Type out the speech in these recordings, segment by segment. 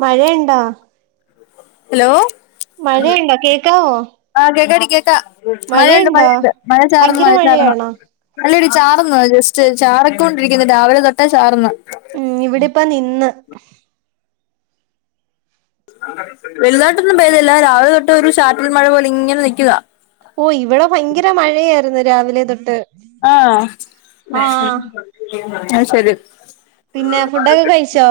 മഴയ്ണ്ടാ hello മഴയ്ണ്ടാ കേക്കാവോ ആഹ് കേക്കാടി കേക്കാ മഴയുണ്ട് മഴയുണ്ടോ മഴയുണ്ട് മഴ ചാറ്ന്ന് ഭയങ്കര മഴ ചാറ്ന്ന് മഴയാണോ അല്ലടി ചാറ്ന്ന് ജസ്റ്റ് ചാറിക്കൊണ്ടിരിക്ക്‌ന്ന് രാവിലെ തൊട്ടേ ചാറ്ന്ന് ഉം ഇവിടിപ്പ നിന്ന് വെലുതായിട്ടൊന്നും പെയതില്ല രാവിലെ തൊട്ട് ഒരു ചാറ്റൽ മഴ പോലെ ഇങ്ങനെ നിക്ക്‌കാ ഓ ഇവിടെ ഭയങ്കര മഴയായിര്ന്നു രാവിലെ തൊട്ട് ആഹ് അത് ആഹ് ശെരി അത് ശെരി പിന്നെ ഫുഡൊക്കെ കഴിച്ചോ?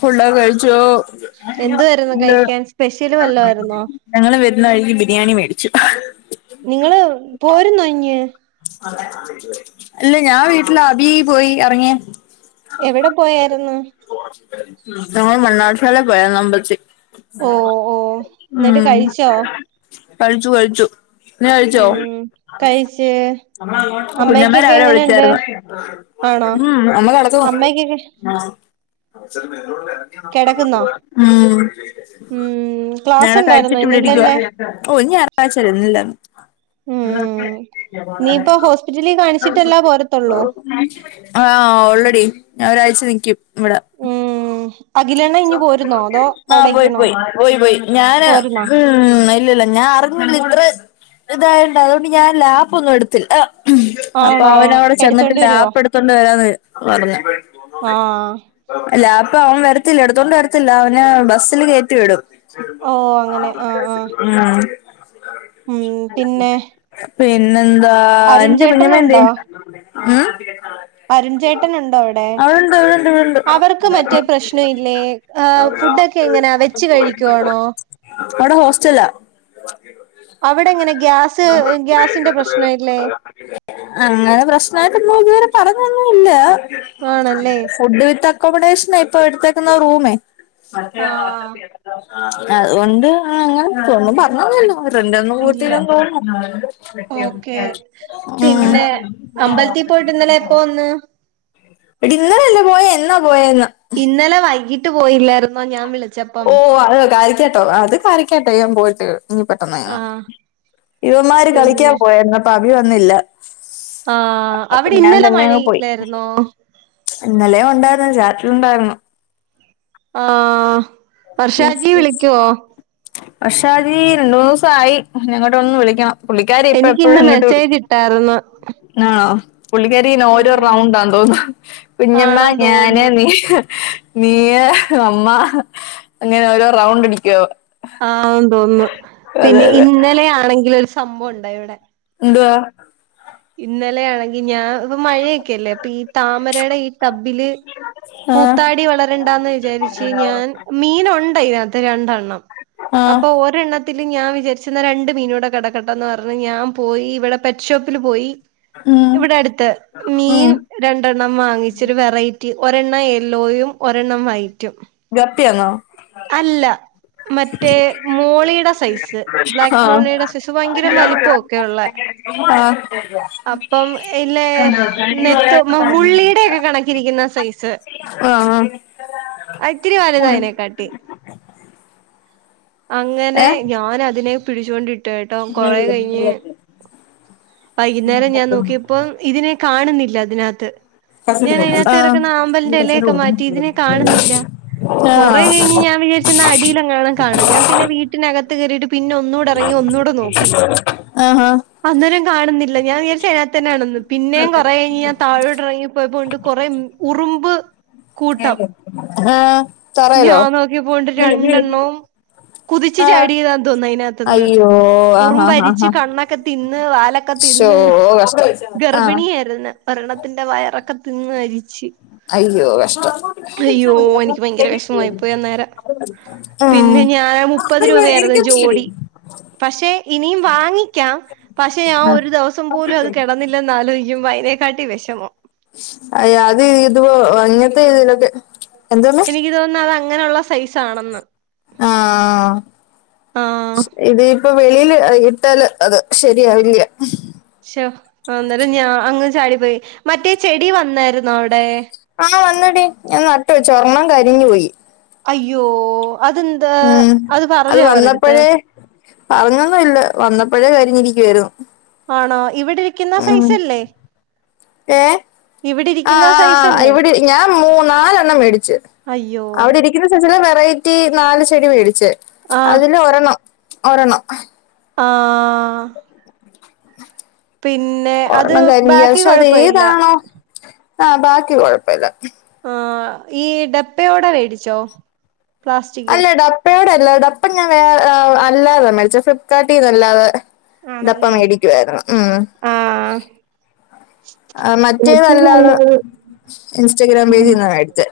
ഫുഡൊക്കെ കഴിച്ചൂ. [unintelligible] എന്തുവായിരുന്നു ണ്ട് കഴിക്കാൻ സ്പെഷ്യല് വല്ലോ ആയിരുന്നോ ഞങ്ങള് വെര്ന്ന വഴിക്ക് ബിരിയാണി മേടിച്ചു. നിങ്ങള് പോരം കഴ്ഞ്ഞ് [unintelligible] അല്ല ഞാൻ വീട്ടിലാബി പോയി എർങ്ങ്യേ എവടെ പോയായിര്ന്ന്? തങ്ങൾ മണ്ണാട്ഫാലെ പോയാ നമ്പൽച് ഓ ഓ എന്നിട്ട് ഉം കഴിച്ചോ കഴിച്ചു കഴിച്ചു. ഞാഴിച്ചോ ച്ച് കുഞ്ഞമ്മ രാവിലെ വിളിച്ചാര്ന്നു. ആണോ ഉം അമ്മ കടക്കുന്നു. അമ്മയ്ക്കൊക്കെ ആഹ് കെടക്കുന്നോ ഉം ഉം ക്ലാസ് ഞങ്ങളെ ഉണ്ടായിരുന്നോ കഴിച്ചിട്ടു വടെ ഇരിക്കുവാ ഇന്നില്ലല്ലേ ഓഹ് ഇഞായറാഴ്ച്ചാല്ലെ ഇന്നില്ലന്ന്. ഉം ഇങ്ങക്കെ ഇനിയിപ്പോ ഹോസ്പിറ്റലിൽ കാണിച്ചിട്ടല്ലാ പോരത്തൊള്ളൂ. [unintelligible] ആഹ് ഓൾറെഡി ഞാ ഒരാഴ്ച നിക്കും ഇവടെ ഉ ആഹ് പോയി പോയി പോയി പോയി ഞാന് പോരുന്നോ ഉം ഉം ഇല്ലല്ല ഞാൻ അറിഞ്ഞില്ല ഇത്രേ ഇതായോണ്ട് അതൊണ്ട് ഞാൻ ലാപൊന്നും എട്ത്തില്ല. അപ്പൊ ആണോ അവനവടെ ചെന്ന്ട്ട് എടുത്തോണ്ട് വരുവോ ലാപ്പെട്ത്തൊണ്ട് വരാന്ന് പർഞ്ഞേ ആഹ് ലാപ്പവന് വരത്തില്ല ഇട്ത്തൊണ്ട് വരത്തില്ല അവന് ബസ്സില് കയറ്റി വിടും. ഓ അങ്ങനെ ആഹ് ആഹ് ഉം ഉം പിന്നെ പിന്നെന്താ അരുൺ എന്തേ കുഞ്ഞമ്മന്തേ ചേട്ടനുണ്ടോ ഉം അരുൺചേട്ടന്ണ്ടോവടെ അവളുണ്ട് അവളുണ്ട് ഇവിടുണ്ട് അവർക്ക് മറ്റേ പ്രശ്നോയ് ല്ലെ ഏഹ് ഫുഡൊക്കെങ്ങനാ വെച്ച് കഴിക്കുവാണോ? അവടെ ഹോസ്റ്റലാ. അവടെ ങ്ങനെ ഗ്യാസ് ഗ്യാസിന്റെ പ്രശ്നല്ലേ? അങ്ങനെ പ്രശ്നമായിട്ടൊന്നു ഇത് വരെ പറഞ്ഞൊന്നുല്ല ആണല്ലേ ഫുഡ് വിത്ത ക്കമഡേഷന ഇപ്പോ എട്ത്തേക്കുന്ന റൂമേ ആഹ് അതോണ്ട് ആ അങ്ങനെ ചെന്ന് പർഞ്ഞോന്നുല്ലവര് ഫ്രണ്ടന്നും ഇല്ല കൂത്തിലും കൂടണം ഉം അമ്പൽത്തി പോയിട്ട് ന്നല്ലേ എപ്പോ വന്ന്? എടിന്നലല്ലേ പോയ എന്നാ പോയെന്ന്. ഇന്നലെ വൈകിട്ട് പോയില്ലായിര്ന്നോ ഞാൻ വിളി ഓഹ് അത് കരക്ക്യാട്ടോ അത് കാര്യക്കട്ടയ്യാം പോയിട്ട് ഇന്ന് പെട്ടെന്ന് ആഹ് ഇവന്മാര് കളിക്കാ പിന്നെ പോയായ്ര്ന്ന് ട്ടവി വന്നില്ല. ആഹ് അപ്പൊ അവിടെ ഞാൻ ഇന്നലെ തന്നെ മഴ അങ്ങ് പോയി യില്ലായിര്ന്നോ? ഇന്നലെ ഉണ്ടായിര്ന്നു രാത്രിയുണ്ടായിര്ന്നു. ആഹ് വർഷാജി വിളിക്കോ? വർഷാജി രണ്ട് മുന്നൂസായി ഞങ്ങോട്ടൊന്നു വിളിക്കണം. പുള്ളിക്കരി എനിക്ക് ഇപ്പഴെപ്പഴും ഇന്ന് ഇങ്ങോട്ട് വിളിക്കും മെസ്സേജ് ഇട്ടായിരുന്നു ആണോ പുള്ളിക്കാ രി നോരോ ഉം റൗണ്ടാന്ന് തോന്ന്ന്നു. കുഞ്ഞമ്മ, ആണെന്ന് ഞാന്, തോന്നുന്നു നീയ്യ് നീയ്യ് അമ്മ അങ്ങനെ ഓരോ റൗണ്ട് അടിക്കോ ആ തോന്ന് ന്നു പിന്നെ ഇന്നലെയാ ണെങ്കിൽ ഒരു സംഭവം ഉണ്ടായിഇവിടെ എന്തുവാ ഇന്നലെയാണെങ്കി ഞാൻ ഇ മഴയൊക്കെല്ലേ പ്പൊ ഈ താമരടെ ഈ തബില് ആഹ് കൂത്താടി വളരണ്ടാ ന്ന് വിചാരിച്ച് ഞാൻ മീനുണ്ട് അ യ് നകത്ത് രണ്ടെണ്ണം. ആഹ് അപ്പൊ ഓ ഒരെണ്ണത്തിൽ ഞാൻ വിചാരിച്ച് ന്ന രണ്ട് മീനോടെ കിടക്കെട്ട എന്ന് പറഞ് ഞാൻ പോയി ഇവിടെ പക്ഷെ ത്തിൽ പോയി ഉം ഇവിടെ അടുത്ത് മീൻ ഉം രണ്ടെണ്ണം വാങ്ങിച്ചൊരു വെറൈറ്റി ഒരെണ്ണം യെല്ലോയും ഒരെണ്ണം വൈറ്റും ഗപ്പിയാണോ അല്ല. മറ്റേ മോളീടെ സൈസ് ബ്ലാക്ക് ആഹ് മോളീ ടെ സൈസ് ഭയങ്കരം വലിപ്പമൊക്കെള്ളെ [unintelligible] അപ്പം ഇല്ലെ നെത്ത് മ മുള്ളീ ടെക്കെ കണക്കിരിക്കുന്ന സൈസ് ആഹ് ആ ഇത്തിരി വാലതാ അയ്നെക്കാ ട്ടി അങ്ങനെ ഏഹ് ഞാൻ അതിനെ പിടിച്ചുകൊണ്ടി ട്ട ട്ടോ കൊറെ കഴിഞ്ഞ് വൈകുന്നേരം ഞാൻ നോക്കിയപ്പം ഇതിനെ കാണുന്നില്ല അതിനകത്ത് ഞാൻ അതിനകത്ത് ആഹ് കടക്കുന്ന ആമ്പലിന്റെ ഇലയൊക്കെ മാറ്റി ഇതിനെ കാണുന്നില്ല കൊറെ ആഹ് കഴിഞ്ഞ് ഞാൻ ഞാ വി ചാരിച്ച അടിൽങ്ങാനുംകാണും ഞാൻ പിന്നെ വീട്ടിനകത്ത് കറിയിട്ട് പിന്നെ ഒന്നൂടെഇറങ്ങി ഒന്നുടെ നോക്കി എ ആഹ് അന്നേരം കാണുന്നില്ല ഞാൻ വിചാരിച്ച് അയ് നകത്തന്നെയാണന്ന്‌ പിന്നേം കുറെ കയ് ഞ്ഞ് ഞാൻ ഡ്ര പോയപ്പോണ്ട് കൊറ ഉറുമ്പ് കൂട്ടം ആഹ് തറയിലോ ഞാൻ നോക്കിയപ്പോണ്ട് രണ്ടെണ്ണവും കുതിച്ച് ആഹ് ചാടി യ്താ തോന്നുന്നു അതിനകത്ത് ത്തി ന്ന്‌ അയ്യോ ആഹ് ആഹ് ആഹ് ഉറുമ്പരിച്ച് ആഹ് കണ്ണൊക്കെ തിന്ന് വാലൊക്കെ ശോ തിന്ന് കഷ്ടായി ആഹ് ഗർഭിണിയായിരുന്ന് ഒ രെണ്ണത്തിന്റെ വയറൊക്കെ തിന്ന് അരിച്ച് അയ്യോ കഷ്ടം [unintelligible] ഇരവശമായിപ്പോയി അന്നേരം പിന്നെ ആഹ് ഞാൻ ൻ മുപ്പത് രൂപ ആയിരുന്നു ജോഡി പക്ഷെ ഇനിയും വാങ്ങിക്കാം പക്ഷെ ഞാൻ ആഹ് ഒരു ദിവസം പോലും അത് കെടന്നി ല്ലെന്ന് ആലോയ് ക്കുമ്പോ അയ്നെ ക്കാട്ടി വെഷമം അ അത് ഇത് അങ്ങത്തെ രീതിയിലൊക്കെ എനിക്ക് തോന്നുന്ന്‌ അത് അങ്ങനെയുള്ള സൈസാ ണെന്നാ ആ ഹ് ഇത് ഇപ്പൊ വെളിൽ ഇട്ടാൽ അത് ശരിയാവില്ല്യ ശ്ശോ, അന്നേരം ഞാ അങ്ങ് ചാടിപ്പോയി മറ്റേ ചെടി വന്നായിര്ന്നോ അവിടെ ആഹ് വന്നടി ഞാൻ നട്ട് വെച്ച ഒർണ്ണം കരിഞ്ഞു പോയി അയ്യോ അതന് ഉം അത് വന്നപ്പോഴേ പറഞ്ഞൊന്നു ല്ല വന്നപ്പോഴേ കരിഞ്ഞിരിക്കുവായിരുന്നു ആണോ ഇവിടെ ഇരിക്കുന്ന സൈസല്ലേ ഏഹ് ഇവിടെ ഇരിക്കുന്ന ആഹ് ആ ആഹ് സൈസല്ലേ ഇവിടെ ഞാൻ മൂന്നാലെണ്ണം മേടിച്ചു അയ്യോ അവിടെ ഇരിക് ഇത് ചില ച്ചില വെറൈറ്റി നാല് ചെടി വേടിച്ചേ ആഹ് അതില് ഒരെണ്ണം ഒരെണ്ണം ആഹാ പിന്നെ അത് ഒരെണ്ണം കരിയ ബാക്കി പക്ഷെ അത് കൊഴപ്പമില്ല ഏതാണോ? ആഹ് ബാക്കി കൊഴപ്പല്ല ആഹ് ഈ ഡെപ്പയോടെ മേടിച്ചോ? പ്ലാസ്റ്റിക് അല്ല ഡപ്പയോടെ അല്ലാ ഡപ്പഞാൻ വേർ ആൾ അല്ലാതെ മേടിച്ചത്. ഫ്ലിപ്കാർട്ടീന്നല്ലാതെ ഡപ്പ ആണല്ലേ മേടിക്കുവായിരുന്നു ഉും ആഹ് ആഹ് മറ്റേത് മറ്റേതല്ലാത് നല്ലത് ഇൻസ്റ്റഗ്രാം പേജ്ന്ന മേടിച്ചേ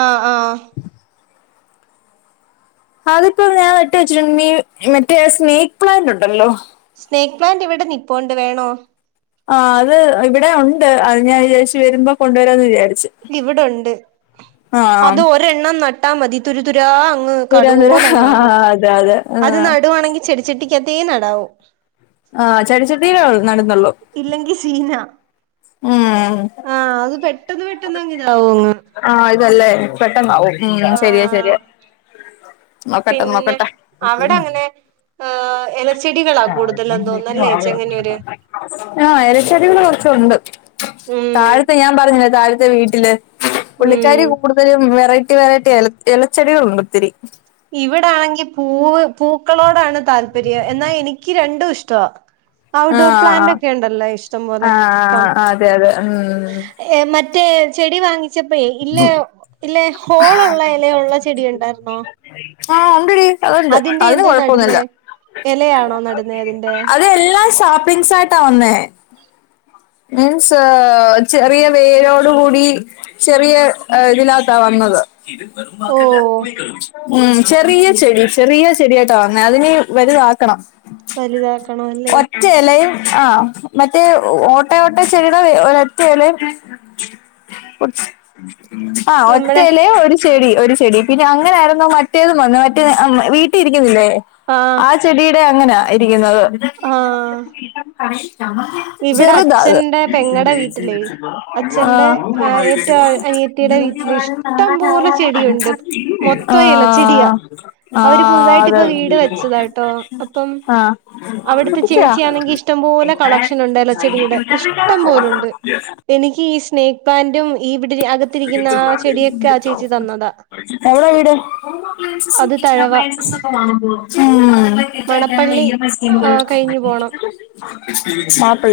ആഹ് ആഹ് അതിപ്പോ ഞാൻ നട്ട് വെച്ചിട്ടു മ്മി മറ്റേ സ്നേക്ക് പ്ലാന്റ് ഉണ്ടല്ലോ? സ്നേക്ക് പ്ലാന്റ് ഇവിടെ നിപ്പോണ്ട് വേണോ? ആ അത് ഇവിടെ ഉണ്ട്. അത് ഞാൻ വിചാരിച്ച് വരുമ്പോ കൊണ്ടുവരാന്ന് വിചാരിച് ഇവിടെണ്ട് അത് ഒരെണ്ണം നട്ടാ മതി തുരിതുരാ അങ്ങ് തുരാൻ തുരാ ആ കടുവോലെങ്ങാകും അതെ അതെ ആ അത് നടുകവാണെങ്കി ചെടിച്ചട്ടിക്കത്തെ നടാവു ആഹ് ചെടിച്ചട്ടീയിലേ നടുന്നുള്ളൂ ഇല്ലെങ്കി സീനാ ഉും ആഹ് അത് പെട്ടന്ന് പെട്ടെന്ന്ങ്ങ് ഇതാവോങ്ങ് ആഹ് ഇതല്ലേ പെട്ടന്നാവും ഉും ശെരിയ ശെരിയ ആഹ് നോക്കട്ടെ പിന്നെ നോക്കട്ട? അവിടെ [unintelligible] അങ്ങനെ ആഹ് ഇലച്ചെടികളാ കൂടുതലും തോന്നല്ലേ ചെങ്ങന്നൂര് ആഹ ഇലച്ചടികൾ കൊറച്ചുണ്ട് [inaudible] താഴത്തെ ഞാൻ പറഞ്ഞില്ലേ? താഴത്തെ വീട്ടില് [inaudible] ഉം പുള്ളിക്കാരി കു കൂട്തലും വെറൈറ്റി വെറൈറ്റി എല എലച്ചെടികളുണ്ട് ഒത്തിരി. ഇവിടാണെങ്കി പൂവ് പൂക്കളോടാണ് താല്പര്യം എന്നാ എനിക്ക് രണ്ടും ഇഷ്ടവാ ആ ഔഡോർ പ്ലാന്റ് ഒക്കെണ്ടല്ലോ ഇഷ്ടം ആ പോലെ ഇപ്പം ആ അതെ അതെ ഉം ഏ മറ്റേ ചെടി വാങ്ങി ചപ്പേ ഇല്ല ഇല്ലെ ഹോളുള്ളെ ഇല ഉള്ളെ ചെടി ഉണ്ടായിരുന്നോ? ആഹ് ഉണ്ടേടി അത്ണ്ട് അതിന്റെ അത് എന്തോ കൊഴപ്പൊന്നുല്ല നടുന്നേ ഇലയാണോ നടുന്നേ അതിന്റെ അത് എല്ലാഷാപ്പിങ് സാ ട്ടാവന്നെ മീൻസ് ചെറിയ വേരോട് കൂടി ചെറിയ ഇതിനകത്താ വന്നത് [unintelligible] ഓ ഉും ചെറിയചെടി ചെറിയ ചെടിയാട്ടാവന്നെ അതിന് വലുതാക്കണം. വലുതാക്കണംല്ലേ? റ്റലയും ആ മറ്റേ ഓറ്റ് ട്ട ചെരിത ഒരറ്റല് [inaudible] ആ നമ്മളെ ഒറ്റയല ഒരു ചെടി ഒരു ചെടി പിന്നെ അങ്ങനെ ആരുന്നോ മറ്റേതും വന്ന മറ്റേ വീട്ടിരിക്കുന്നില്ലേ ആഹ് ആചെ ചെടിയുടെ അങ്ങനാ ഇരിക്കുന്നത് ആഹ് [unintelligible] ഇവിടെ അച് ചെറുതാ അത് അച്ഛന്റെ പെങ്ങളെ വീട്ടിലേ ആ അച്ഛന്റെ ആ ഏറ്റവും അനിയത്തിയുടെ വീട്ടിലിഷ് ട്ടംപോലെ ചെടിയുണ്ട് മൊത്ത ആ ഇല ചെടിയാ ആ അവര് പുതുതായിട്ട്പ്പ അതെ വീട് വെച്ചതാണ്. അപ്പം ആ അവിട്ത്തെ പൊട്ടിച്ചോ ചേച്ചി ആണെങ്കി ഇഷ്ടം പോലെ കളക്ഷൻ ഉണ്ട്. ഇലച്ചെടി ഇഷ്ടം പോലുണ്ട്. എനിക്ക് ഈ സ്നേക്ക് പ്ലാന്റും ഈ ഇവിടെ അത് മികച്ച [unintelligible] അവള വീട് അത് തഴവ [unintelligible] വാങ്ങുമ്പം ഉം [unintelligible] മണപ്പള്ളി ഇ എം എസ് ക്യാമ്പുകൾ ആ കഴിഞ്ഞു പോണം ആപ്പിൾ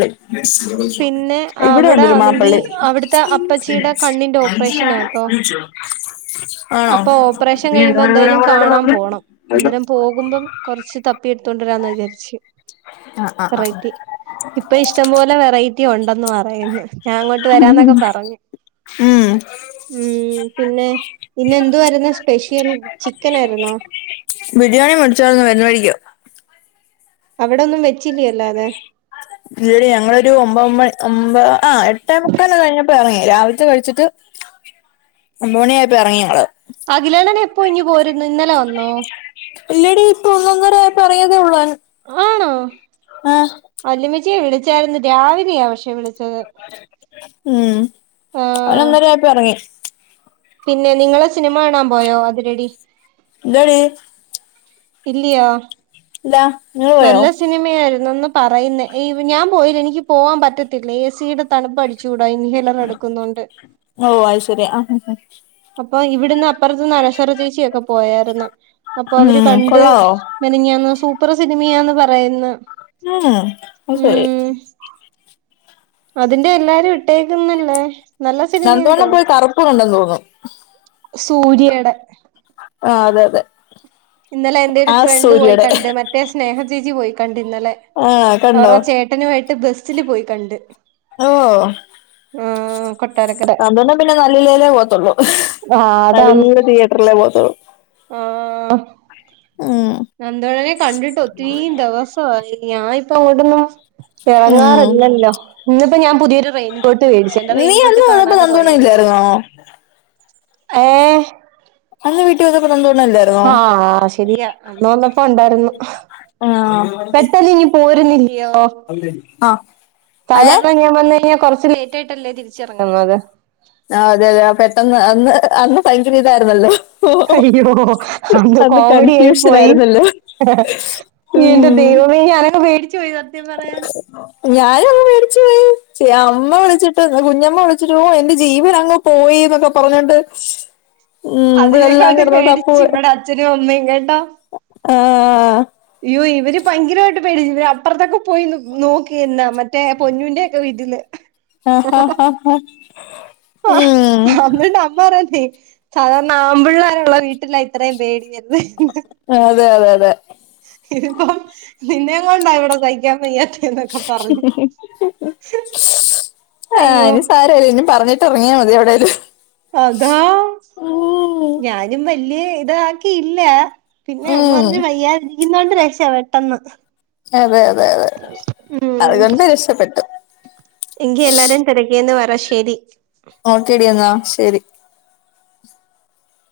പിന്നെ [unintelligible] ഇവിടെ അവിടെ ഉണ്ടരു ആണെങ്കി മാപ്പിള് അവിടുത്തെ അപ്പച്ചിയുടെ കണ്ണിന്റെ ഓപ്പറേഷനാട്ടോ [unintelligible] അപ്പൊ ഓപ്പറേഷൻ കഴിയുമ്പോന്തായാലും കാണാൻ പോണം. അന്നേരം പോകുമ്പം കൊറച്ച് തപ്പി എടുത്തോണ്ടരാന്ന് വിചാരിച്ച്. ആഹ് അഹ് അഹ് അഹ് ഇപ്പ ഇഷ്ടം പോലെ വെറൈറ്റി ഉണ്ടന്ന് പറയുന്നു. ഞാങ്ങോട്ട് വരാന്നൊക്കെ പറഞ്ഞ്. ഉം ഉം പിന്നെ പിന്നെന്തു വരുന്ന് സ്പെഷ്യൽ ചിക്കനായിരുന്നോ? ബിരിയാണി മേടിച്ചായിരുന്നു വരുന്ന വഴിക്ക്. അവിടെന്നും വെച്ചില്ലല്ലോ എല്ലാതെ? ഇല്ല ഞങ്ങളൊരു ഒമ്പ ഒമ്പണി ഒമ്പത് ആഹ് എട്ടാം മുക്കാൽ കഴിഞ്ഞപ്പോറങ്ങി രാവിലത്തെ കഴിച്ചിട്ട്. ഒമ്പത് മണിയായപ്പം എറങ്ങി ഞങ്ങള്. അഖിലേനേനി എപ്പോയ്ഞ്ഞി പോരുന്ന് ഇന്നലെ വന്നോ? ഇല്ലടി ഇപ്പൊ ഒന്നര പറയാതേ ഉള്ളൂ ആഹ് വല്ലിമച്ചിയെ വിളിച്ചായിരുന്നു രാവിലെയ പക്ഷെ വിളി [unintelligible] ഉം അവന് ആഹ് ഒന്നരായപ്പം എറങ്ങി. പിന്നെ നിങ്ങള് സിനിമ കാണാൻ പോയോ അതിരടി? എന്താണ്? ഇല്ല്യാ ല്ല ഇങ്ങള് പോയോ? സിനിമേൽന്നൊന്നും പറയിന്നേ ഈ ഞാൻ പോയില്ല എനിക്ക് പോവാൻ പറ്റത്തില്ല എ സിയുടെ തണുപ്പ് അടി ചൂടാ ഇൻവീലർ എടുക്കുന്നുണ്ട്. ഓ അത് ശരി ആഹ് അപ്പൊ ഇവിടന്ന് അപ്പറത്ത്ന്ന് അനശ്വര ചേച്ചിക്കെ പോയാരുന്നു. അപ്പൊ അവര് ഉം കണ്ട് കൊള്ളാവോ മെനഞ്ഞാന്ന് സൂപ്പർ സിനിമയാന്ന് പറയുന്നു. ഉം ഉം അഹ്ശരി അതിന്റെ എല്ലാരും ഇട്ടേക്കുന്നില്ലേ. സർഗോളം കറുപ്പ്ണ്ടെന്ന് തോന്നുന്നു. സൂര്യയടെ ആഹ് അതെ അതെ ഇന്നലെന്റെരു ആ ഫ്രണ്ട് സൂര്യയുടെ പോയിക്കണ്ട് മറ്റേ സ്നേഹചേച്ചി പോയിക്കണ്ട്ന്നലെ ആ കണ്ടോ ഓരോ ചേ ഏട്ടനുമായിട്ട് ബസ്സില് പോയി കണ്ട് ഓഹോ ആഹ് കൊട്ടാരക്കര [unintelligible] നല്ലലേ പോകത്തള്ളൂ. ആഹ് അതാണ് നല്ല തിയേറ്ററിലേ പോവത്തള്ളു. നന്തോടനെ കണ്ടിട്ട് ഒത്തിരിം ദിവസായി ഞാൻ ഇപ്പ എവിടുന്നാ ഞാൻ ഉം ങ്ങാറില്ലല്ലോ ഇന്നിപ്പോ ഞാ പുതിയൊരു റെയിൻകോട്ട് മേടിച്ച് എന്റെ നീ റെയിൻ കോട്ട് അന്ന് വന്നപ്പോ കാണാതെ നന്ദവണ്ണം പോയാരുന്നു. ഇല്ലായിരുന്നോ അന്ന് വീട്ടി വന്നപ്പൊ കണ്ട്ണല്ലോ. ആഹ് ശരിയാ അന്ന് വന്നപ്പോ ഉണ്ടാരുന്നു. ആഹ് പെട്ടെന്ന് ഇഞ് പോരുന്നില്ലയോ? ആഹ് സാധാരണ ഞാൻ വന്ന് കഴിഞ്ഞാ കൊറച്ച് ലേറ്റ് ആയിട്ടല്ലേ തിരിച്ചിറങ്ങുന്നത്. ആഹ് അതെ അതെ ആഹ് പെട്ടെന്ന് അന്ന് അന്ന് ഭയങ്കര ഇതായിരുന്നല്ലോ. അയ്യോ അത് അന്ന് കോമഡിയായി കൺഫ്യൂഷൻ പോയി. ആയിരുന്നല്ലോ എന്റെ ഉം ദൈവമേ ഞാന് അങ് പേടിച് പോയി സത്യം പറയാന്. ഞാനും അങ് പേടിച്ചു പോയി അമ്മ വിളിച്ചിട്ട് കുഞ്ഞമ്മ വിളിച്ചിട്ട് ഓ എ ജീവന് അങ്ങ് പോയി എന്നൊക്കെ പറഞ്ഞോണ്ട്. ഉം ഇവിടെല്ലാം അതിനേക്കാട്ടി കിടന്ന് തപ്പു പേടിച്ചു ഇവടെ അച്ഛനും അമ്മേം കേട്ടോ. ആഹ് അയ്യോ ഇവര് ഭയങ്കരായിട്ട് പേടിച്ചു ഇവര് അപ്പറത്തൊക്കെ പോയിന്ന് നോക്കി എന്നാ മറ്റേ പൊന്നുന്റ ഒക്കെ വീട്ടില് ആ, ആ, ആ, ആ. ആഹ് ഉം അതുകൊണ്ട് അമ്മ പറയുവാണേ - സാധാരണ ആമ്പിള്ളേരുള്ള വീട്ടില ഇത്രേം പേടിയെന്ന്. ആഹ് അതെ അതെ അതെ. ഇതിപ്പം നിന്നെകൊണ്ടാ ഇവിടെ സഹിക്കാൻ വയ്യാത്തെ എന്തോക്കെ പറഞ്. ആഹ് ഇനി സാരമില്ല ഇനി പറഞ്ഞിട്ട് എറങ്ങിയാ മതി എവടേലും. അതാ ഞാനും വല്യ ഇതാക്കിയില്ല. പിന്നെ അമ്മ ഉം. പറഞ്ഞ് വയ്യാതിരിക്കുന്നോണ്ട് രക്ഷ പെട്ടെന്ന്. അതെ അതെ അതെ ഉം അതുകൊണ്ട് രക്ഷപ്പെട്ടു. എങ്കി എല്ലാരേം തെരക്കിയെന്ന് പറ ശരി. ഓക്കേടി എന്നാ ശരി.